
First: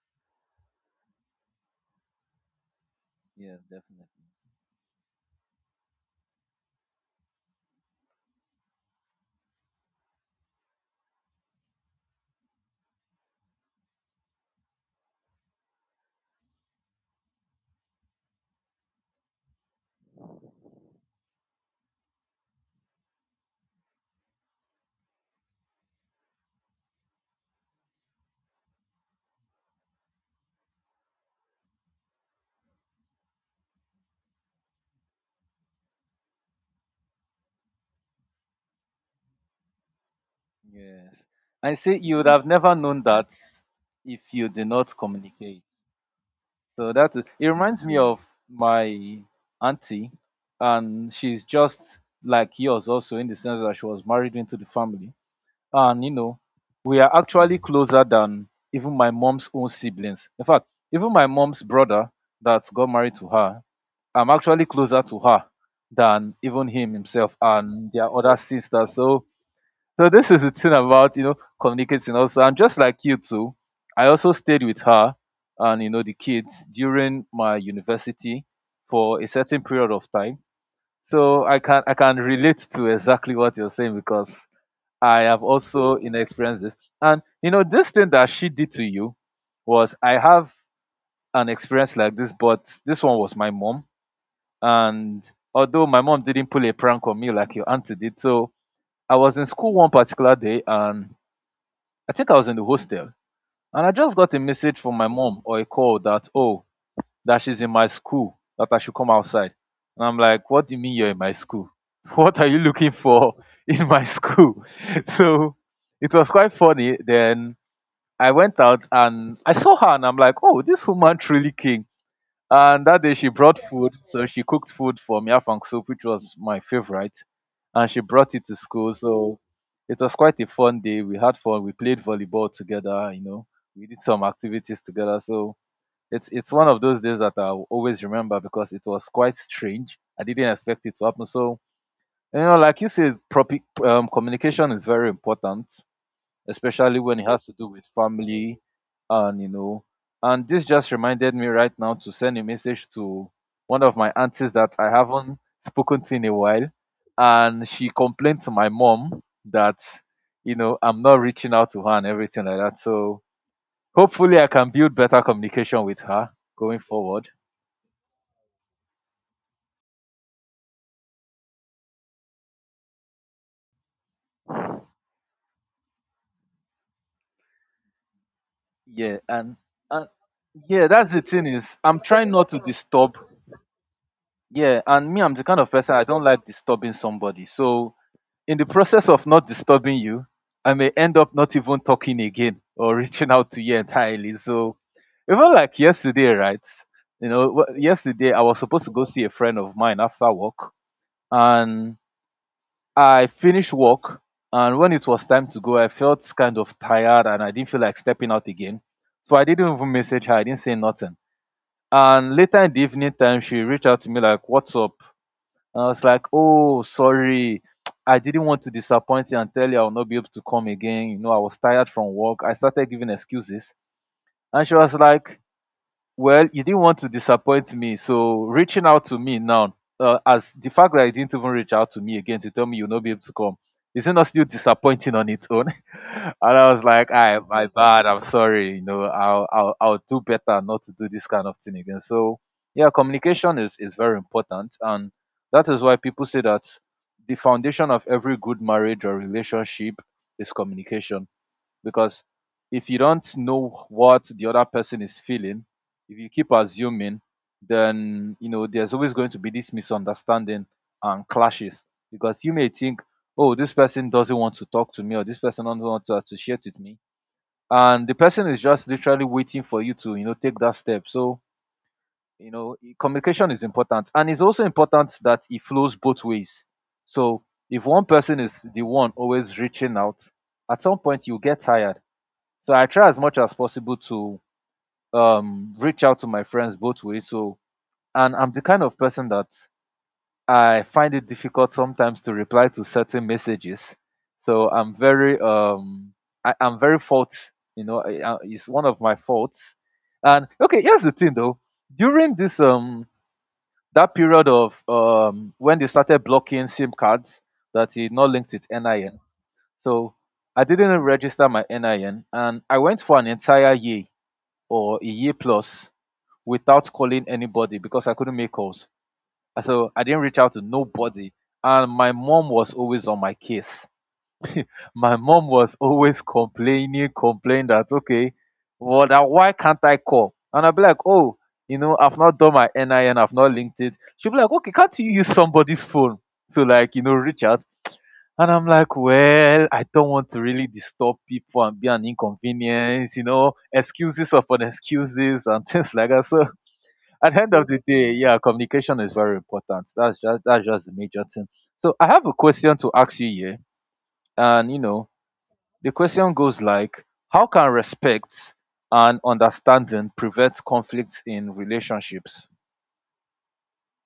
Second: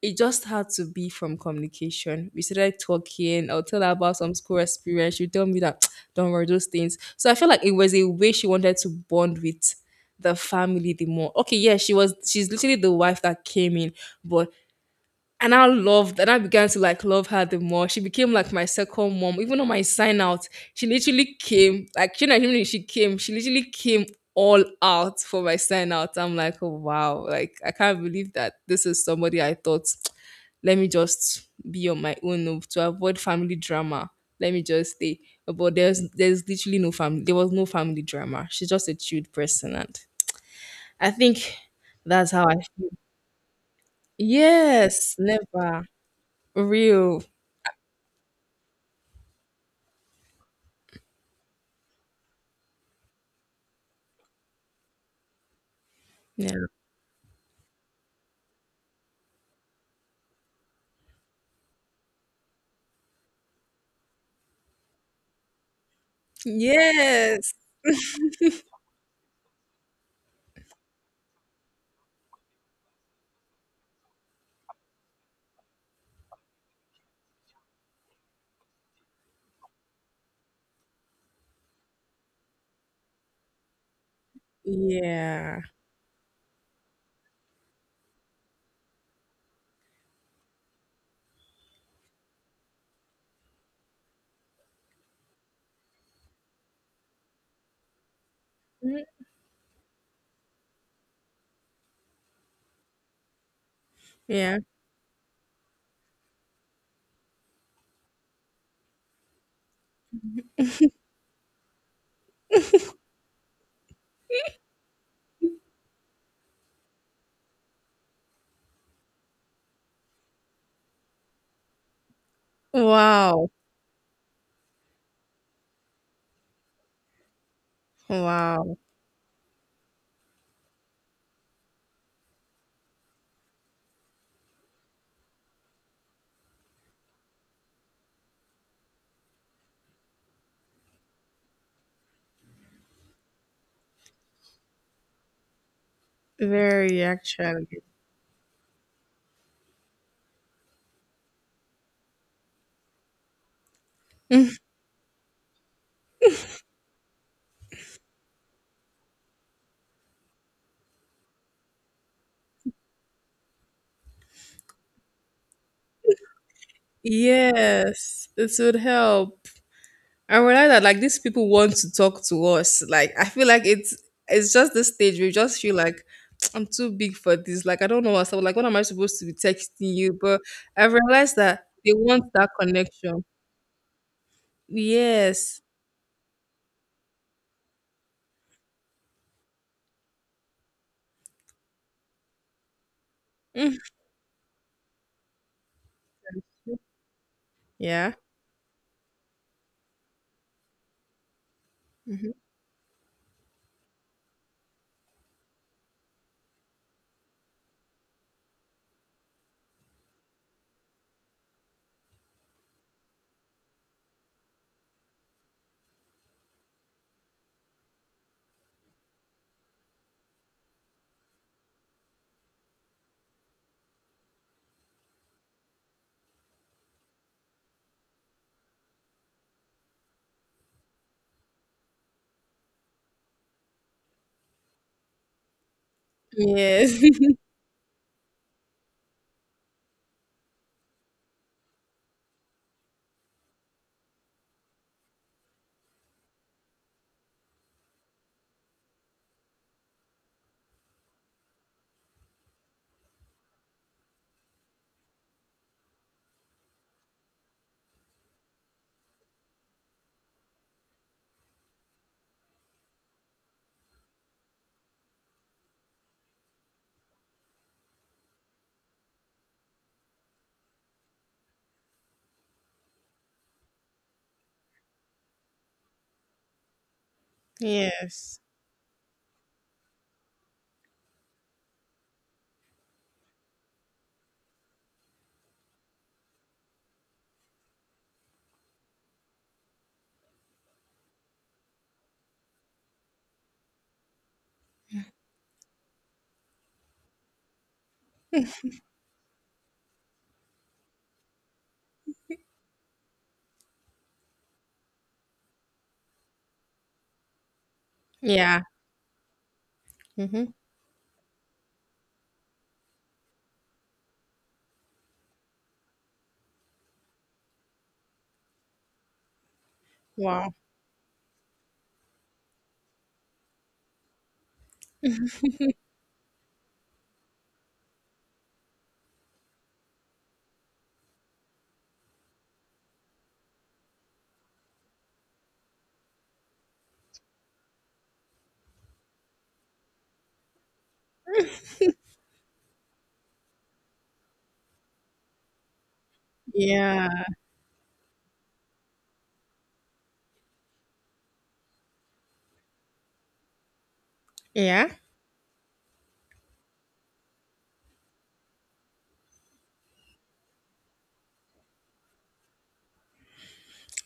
Speaker 2: it just had to be from communication. We started talking.
Speaker 1: Yeah,
Speaker 2: I'll tell her
Speaker 1: definitely.
Speaker 2: about some school experience. She'll tell me that don't worry those things. So I feel like it was a way she wanted to bond with the family the more. Okay, yeah, she's literally the wife that came in, but and I loved, and I began to like love her the more. She became like my second mom. Even on my sign out, she literally came, like she not even she came, she literally came all out for my sign out. I'm like, oh wow, like I can't believe that this is somebody I thought, let me just be on my own oh, to avoid family drama. Let me just stay. But there's literally no family. There was no family drama. She's just a chilled person, and I
Speaker 1: Yes.
Speaker 2: think
Speaker 1: I say you would
Speaker 2: that's how
Speaker 1: have
Speaker 2: I
Speaker 1: never
Speaker 2: feel.
Speaker 1: known that if you did not
Speaker 2: Yes,
Speaker 1: communicate.
Speaker 2: never
Speaker 1: So
Speaker 2: real.
Speaker 1: it reminds me of my auntie, and she's just like yours also in the sense that she was married into the family, and you know,
Speaker 2: Yeah.
Speaker 1: we are actually closer than even my mom's own siblings. In fact, even my mom's brother that got married to her, I'm actually closer to her than even him himself
Speaker 2: Yes.
Speaker 1: and their other sisters. So this is the thing about, you know, communicating also. And just like you too, I also stayed with her and you know the kids during my university for a certain period of time. So I can relate to exactly what you're saying because I have
Speaker 2: Yeah.
Speaker 1: also, you know, experienced this. And you know this thing that she did to you was I have an experience like this, but this one was my mom. And although my mom didn't pull a prank on me like your auntie did, so I was in school one particular day and I think I was in the hostel and I just got a
Speaker 2: Yeah.
Speaker 1: message from my mom or a call that oh that she's in my school that I should come outside. And I'm like, what do you mean you're in my school? What are you looking for in my school? So it was quite funny. Then I went out and I saw her and I'm like, oh, this woman truly came. And that day she
Speaker 2: Wow.
Speaker 1: brought food. So she cooked food for me, afang soup, which was my favorite, and she brought it to
Speaker 2: Wow.
Speaker 1: school. So it was quite a fun day. We had fun. We played volleyball together. You know, we did some activities together. So it's one of those days that I'll always remember because it was quite strange. I didn't expect it to happen. So you know, like you said, proper communication is very important, especially
Speaker 2: Very
Speaker 1: when it has to
Speaker 2: actually.
Speaker 1: do with family, and you know, and this just reminded me right now to send a message to one of my aunties that I haven't spoken to in a while, and she complained to my mom that you know I'm not reaching out to her and everything like that, so hopefully I can build better communication with her going forward.
Speaker 2: Yes. This would help. I realize that like these people want to talk to us. Like I feel like it's just this stage where you just feel like I'm too big for this. Like I don't know what's up. Like what am I
Speaker 1: yeah
Speaker 2: supposed to be
Speaker 1: and
Speaker 2: texting
Speaker 1: and
Speaker 2: you? But I
Speaker 1: yeah, that's the
Speaker 2: realized
Speaker 1: thing,
Speaker 2: that
Speaker 1: is
Speaker 2: they
Speaker 1: I'm
Speaker 2: want
Speaker 1: trying not
Speaker 2: that
Speaker 1: to disturb,
Speaker 2: connection.
Speaker 1: yeah. And me, I'm the kind
Speaker 2: Yes.
Speaker 1: of person, I don't like disturbing somebody, so in the process of not disturbing you, I may end up not even talking again or reaching out to you
Speaker 2: Mm.
Speaker 1: entirely. So even like yesterday, right? You know,
Speaker 2: Yeah.
Speaker 1: yesterday I was supposed to go see a friend of mine after work, and
Speaker 2: Hmm.
Speaker 1: I finished work. And when it was time to go, I felt kind of tired and I didn't feel like stepping out again. So I didn't even message her, I didn't say nothing. And later in the evening time, she reached out to me like, what's up? And I was like, "Oh, sorry. I didn't want to disappoint you and tell you I will not be able to come again. You know, I was tired from work." I started giving excuses, and she was like, well, you didn't want to disappoint me, so reaching out to me now, as the fact that you didn't even reach out to me again to tell me you'll not be able to come, isn't that still disappointing on its own? And I was
Speaker 2: Yes.
Speaker 1: like, I, my bad, I'm sorry, you know, I'll do better not to do this kind of thing again. So, yeah, communication is very important. And that is why people say that the foundation of every good marriage or relationship is communication, because if you don't know what the other person is feeling, if you keep assuming, then you know there's always going to be this misunderstanding and clashes, because you may think oh this person doesn't want to talk to me or this person doesn't want to associate with me, and the person is just literally waiting for you to, you know, take that step. So you know communication is important and it's also important that it flows both ways, so if one
Speaker 2: yes.
Speaker 1: person is the one always reaching out, at some point you get tired. So I try as much as possible to reach out to my friends both ways. So, and I'm the kind of person that I find it difficult sometimes to reply to certain messages. So I'm very, I'm very fault. You know, it's one of my faults. And okay, here's the thing though. During this that period of when they started blocking SIM cards that is not linked
Speaker 2: Yeah.
Speaker 1: with NIN, so
Speaker 2: Hmm.
Speaker 1: I didn't register my NIN, and I went for an entire year or a year plus without calling anybody because I couldn't make calls. So I didn't reach
Speaker 2: Wow.
Speaker 1: out to nobody. And my mom was always on my case. My mom was always complaining that, okay, well, that why can't I call? And I'd be like, oh, you know, I've not done my NIN, I've not linked it. She'd be like, okay, can't you use somebody's phone to, like, you know, reach out? And I'm like, well, I don't want to really disturb people and be an inconvenience, you know, excuses upon excuses and things like that. So
Speaker 2: Yeah.
Speaker 1: at the end of the day, yeah, communication is very important. That's just a major thing. So I have a question to ask you here, and you
Speaker 2: Yeah.
Speaker 1: know, the question goes like, how can respect and understanding prevent conflicts in relationships?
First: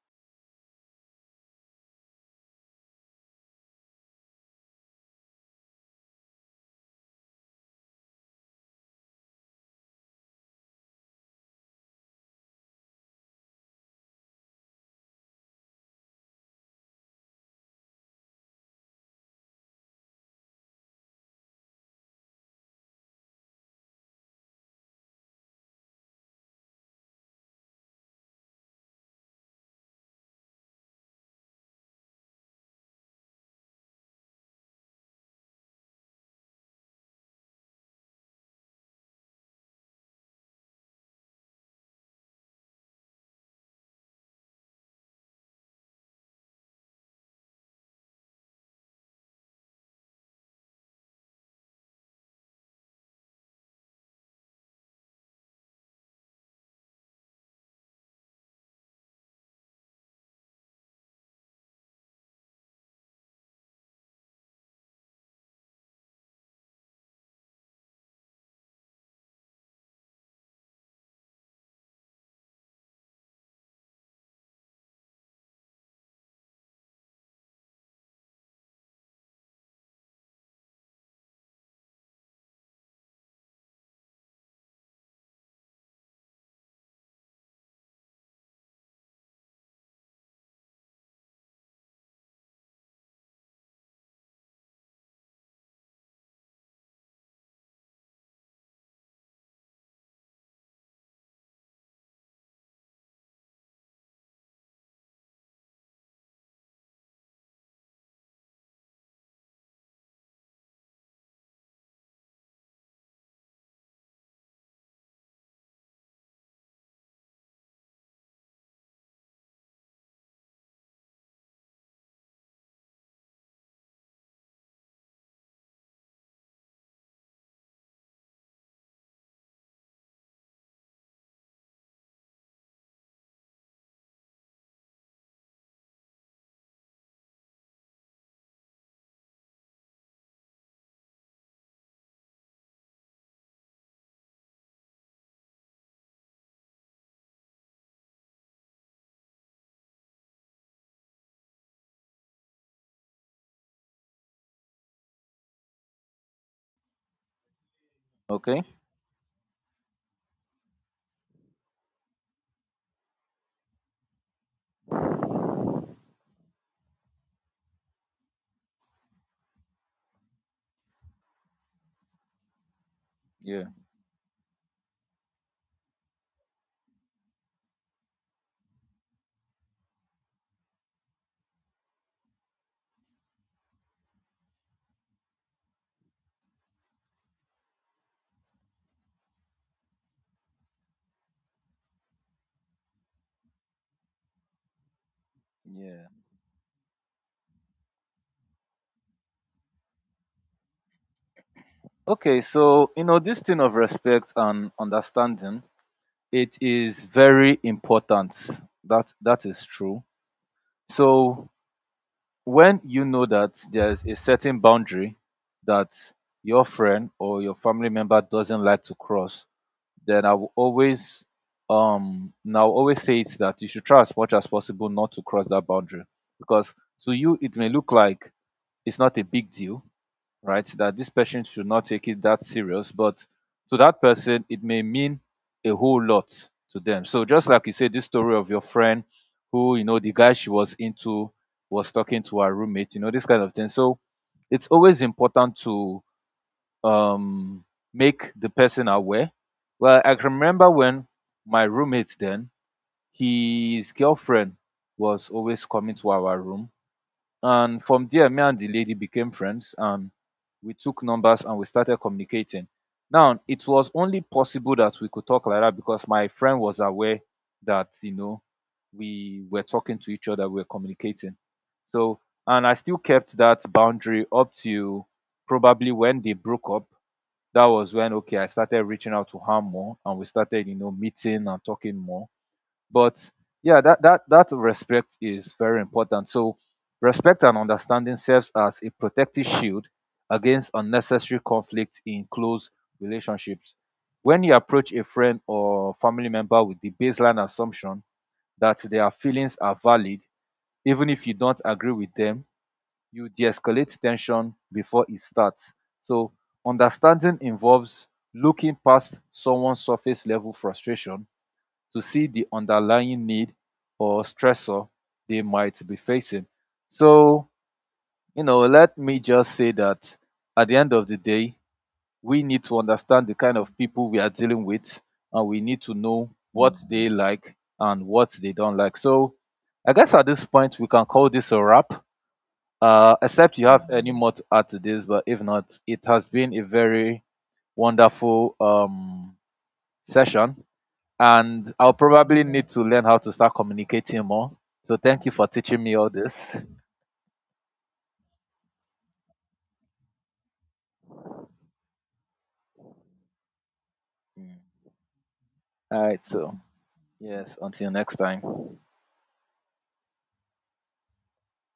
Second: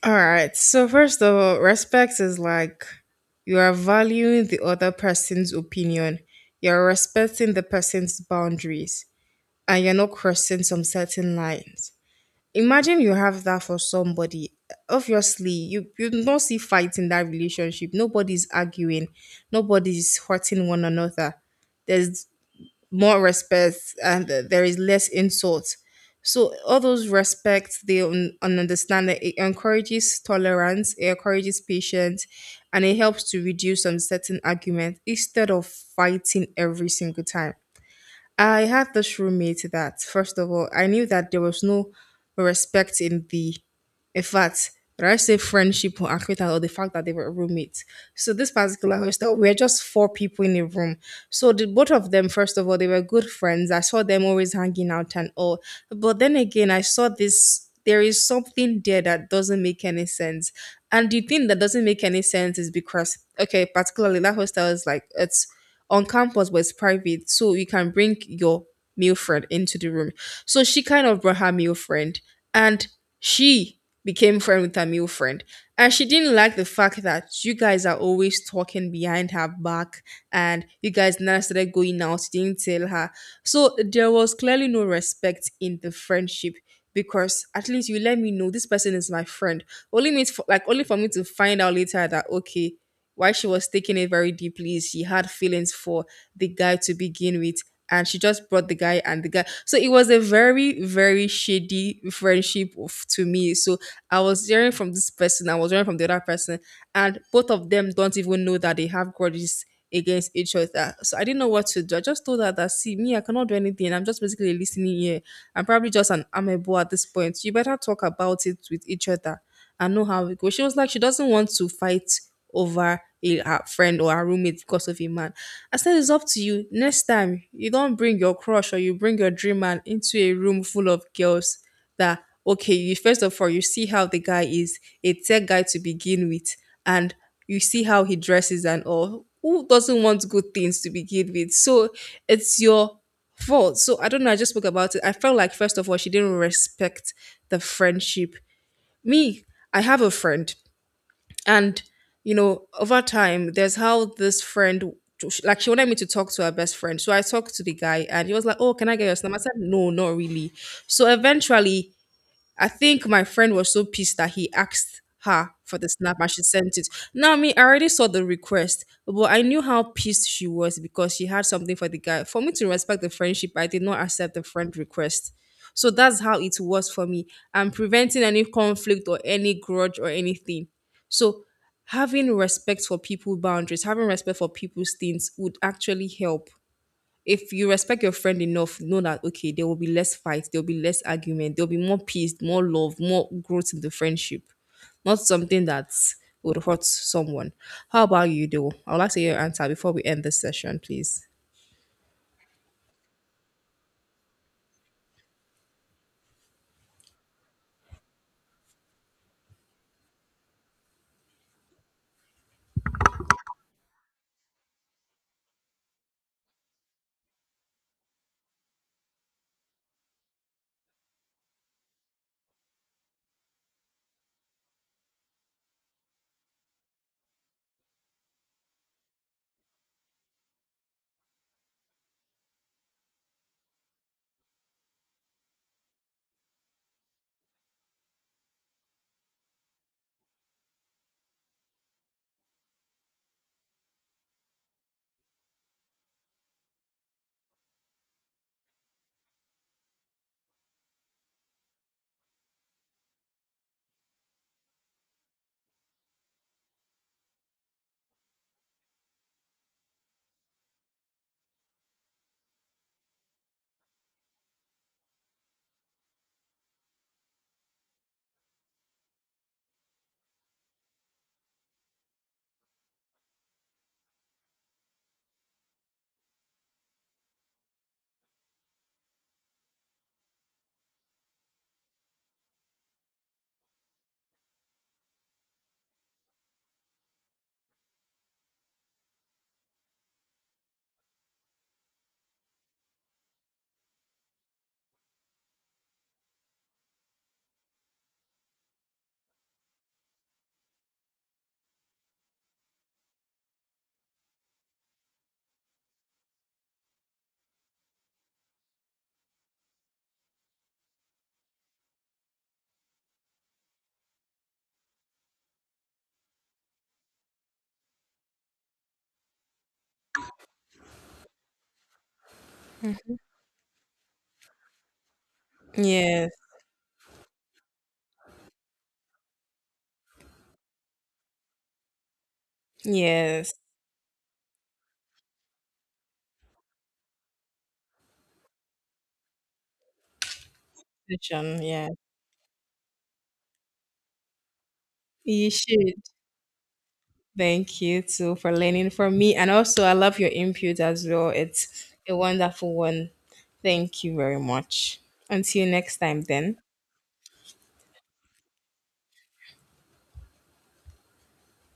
Speaker 2: All right. So first of all, respect is like you are valuing the other person's opinion. You're respecting the person's boundaries and you're not crossing some certain lines. Imagine you have that for somebody. Obviously, you don't see fight in that relationship. Nobody's arguing, nobody's hurting one another. There's more respect and there is less insult. So all those respect, they understand that it encourages tolerance, it encourages patience, and it helps to reduce some certain argument instead of fighting every single time. I had this roommate that, first of all, I knew that there was no respect in the, in fact, did I say friendship or acquaintance or the fact that they were roommates? So this particular hostel, we are just four people in a room. So the both of them, first of all, they were good friends. I saw them always hanging out and all. But then again, I saw this. There is something there that doesn't make any sense. And the thing that doesn't make any sense is because, okay, particularly that hostel is like it's on campus but it's private, so you can bring your male friend into the room. So she kind of brought her male friend, and she became friend with her male friend, and she didn't like the fact that you guys are always talking behind her back, and you guys never started going out. She didn't tell her. So there was clearly no respect in the friendship, because at least you let me know this person is my friend. Only means for, like only for me to find out later that okay, while she was taking it very deeply, she had feelings for the guy to begin with, and she just brought the guy and the guy. So it was a very, very shady friendship of, to me. So I was hearing from this person, I was hearing from the other person, and both of them don't even know that they have grudges against each other. So I didn't know what to do. I just told her that, see me, I cannot do anything. I'm just basically listening here. I'm probably just an amebo at this point. You better talk about it with each other and know how it goes. She was like she doesn't want to fight over a her friend or her roommate because of a man. I said it's up to you. Next time you don't bring your crush or you bring your dream man into a room full of girls, that okay, you first of all you see how the guy is, a tech guy to begin with, and you see how he dresses and all. Who doesn't want good things to begin with? So it's your fault. So I don't know. I just spoke about it. I felt like first of all she didn't respect the friendship. Me, I have a friend, and you know over time there's how this friend, like she wanted me to talk to her best friend, so I talked to the guy and he was like,
Speaker 1: Okay,
Speaker 2: oh, can I get your number? I said, no, not really. So eventually I think my friend was so pissed that he asked her for the snap and she sent it. Now, me, I already saw the request, but I knew how pissed she was because she had something for the guy. For me to respect the friendship,
Speaker 1: yeah,
Speaker 2: I did not accept the friend request. So that's how it was for me. I'm preventing any conflict or any grudge or anything. So having respect for people boundaries, having respect for people's things would actually help. If you respect your friend enough, know that, okay, there will be less fight, there will be less argument, there will be more peace, more love, more growth in the friendship. Not something that
Speaker 1: yeah.
Speaker 2: would hurt someone. How about you, though? I would like to hear your answer before we end this session, please.
Speaker 1: Okay, so you know this thing of respect and understanding, it is very important. That is true. So when you know that there's a certain boundary that your friend or your family member doesn't like to cross, then I will always say it that you should try as much as possible not to cross that boundary, because to you it may look like it's not a big deal, right? That this person should not take it that serious, but to that person, it may mean a whole lot to them. So just like you said, this story of your friend who, you know, the guy she was into was talking to her roommate, you know, this kind of thing. So it's always important to um, make the person aware. Well, I can remember when my roommate then, his girlfriend was always coming to our room, and from there, me and the lady became friends, and we took numbers and we started communicating. Now, it was only possible that we could talk like that because my friend was aware that, you know, we were talking to each other, we were communicating. So, and I still kept that boundary up to probably when they broke up. That was when, okay, I started reaching out to her more and we started, you know, meeting and talking more. But yeah, that respect is very important. So respect and understanding serves as a protective shield against unnecessary conflict in close relationships. When you approach a friend or family member with the baseline assumption that their feelings are valid, even if you don't agree with them, you de-escalate tension before it starts. So understanding involves looking past someone's surface level frustration to see the underlying need or stressor they might be facing. So, you know, let me just say that at the end of the day, we need to understand the kind of people we are dealing with and we need to know
Speaker 2: Yes.
Speaker 1: what they like and what they don't like. So, I guess at this point, we can call this a wrap,
Speaker 2: Yes.
Speaker 1: except you have any more to add to this, but if not, it has been a very wonderful session,
Speaker 2: Session.
Speaker 1: and
Speaker 2: Yes.
Speaker 1: I'll probably need to learn how to start communicating more. So thank you for
Speaker 2: You
Speaker 1: teaching me
Speaker 2: should.
Speaker 1: all this.
Speaker 2: Thank you too for learning from me. And also, I love your input as well. It's a wonderful one. Thank you very
Speaker 1: Mm.
Speaker 2: much. Until next
Speaker 1: All
Speaker 2: time,
Speaker 1: right,
Speaker 2: then.
Speaker 1: so yes, until next time.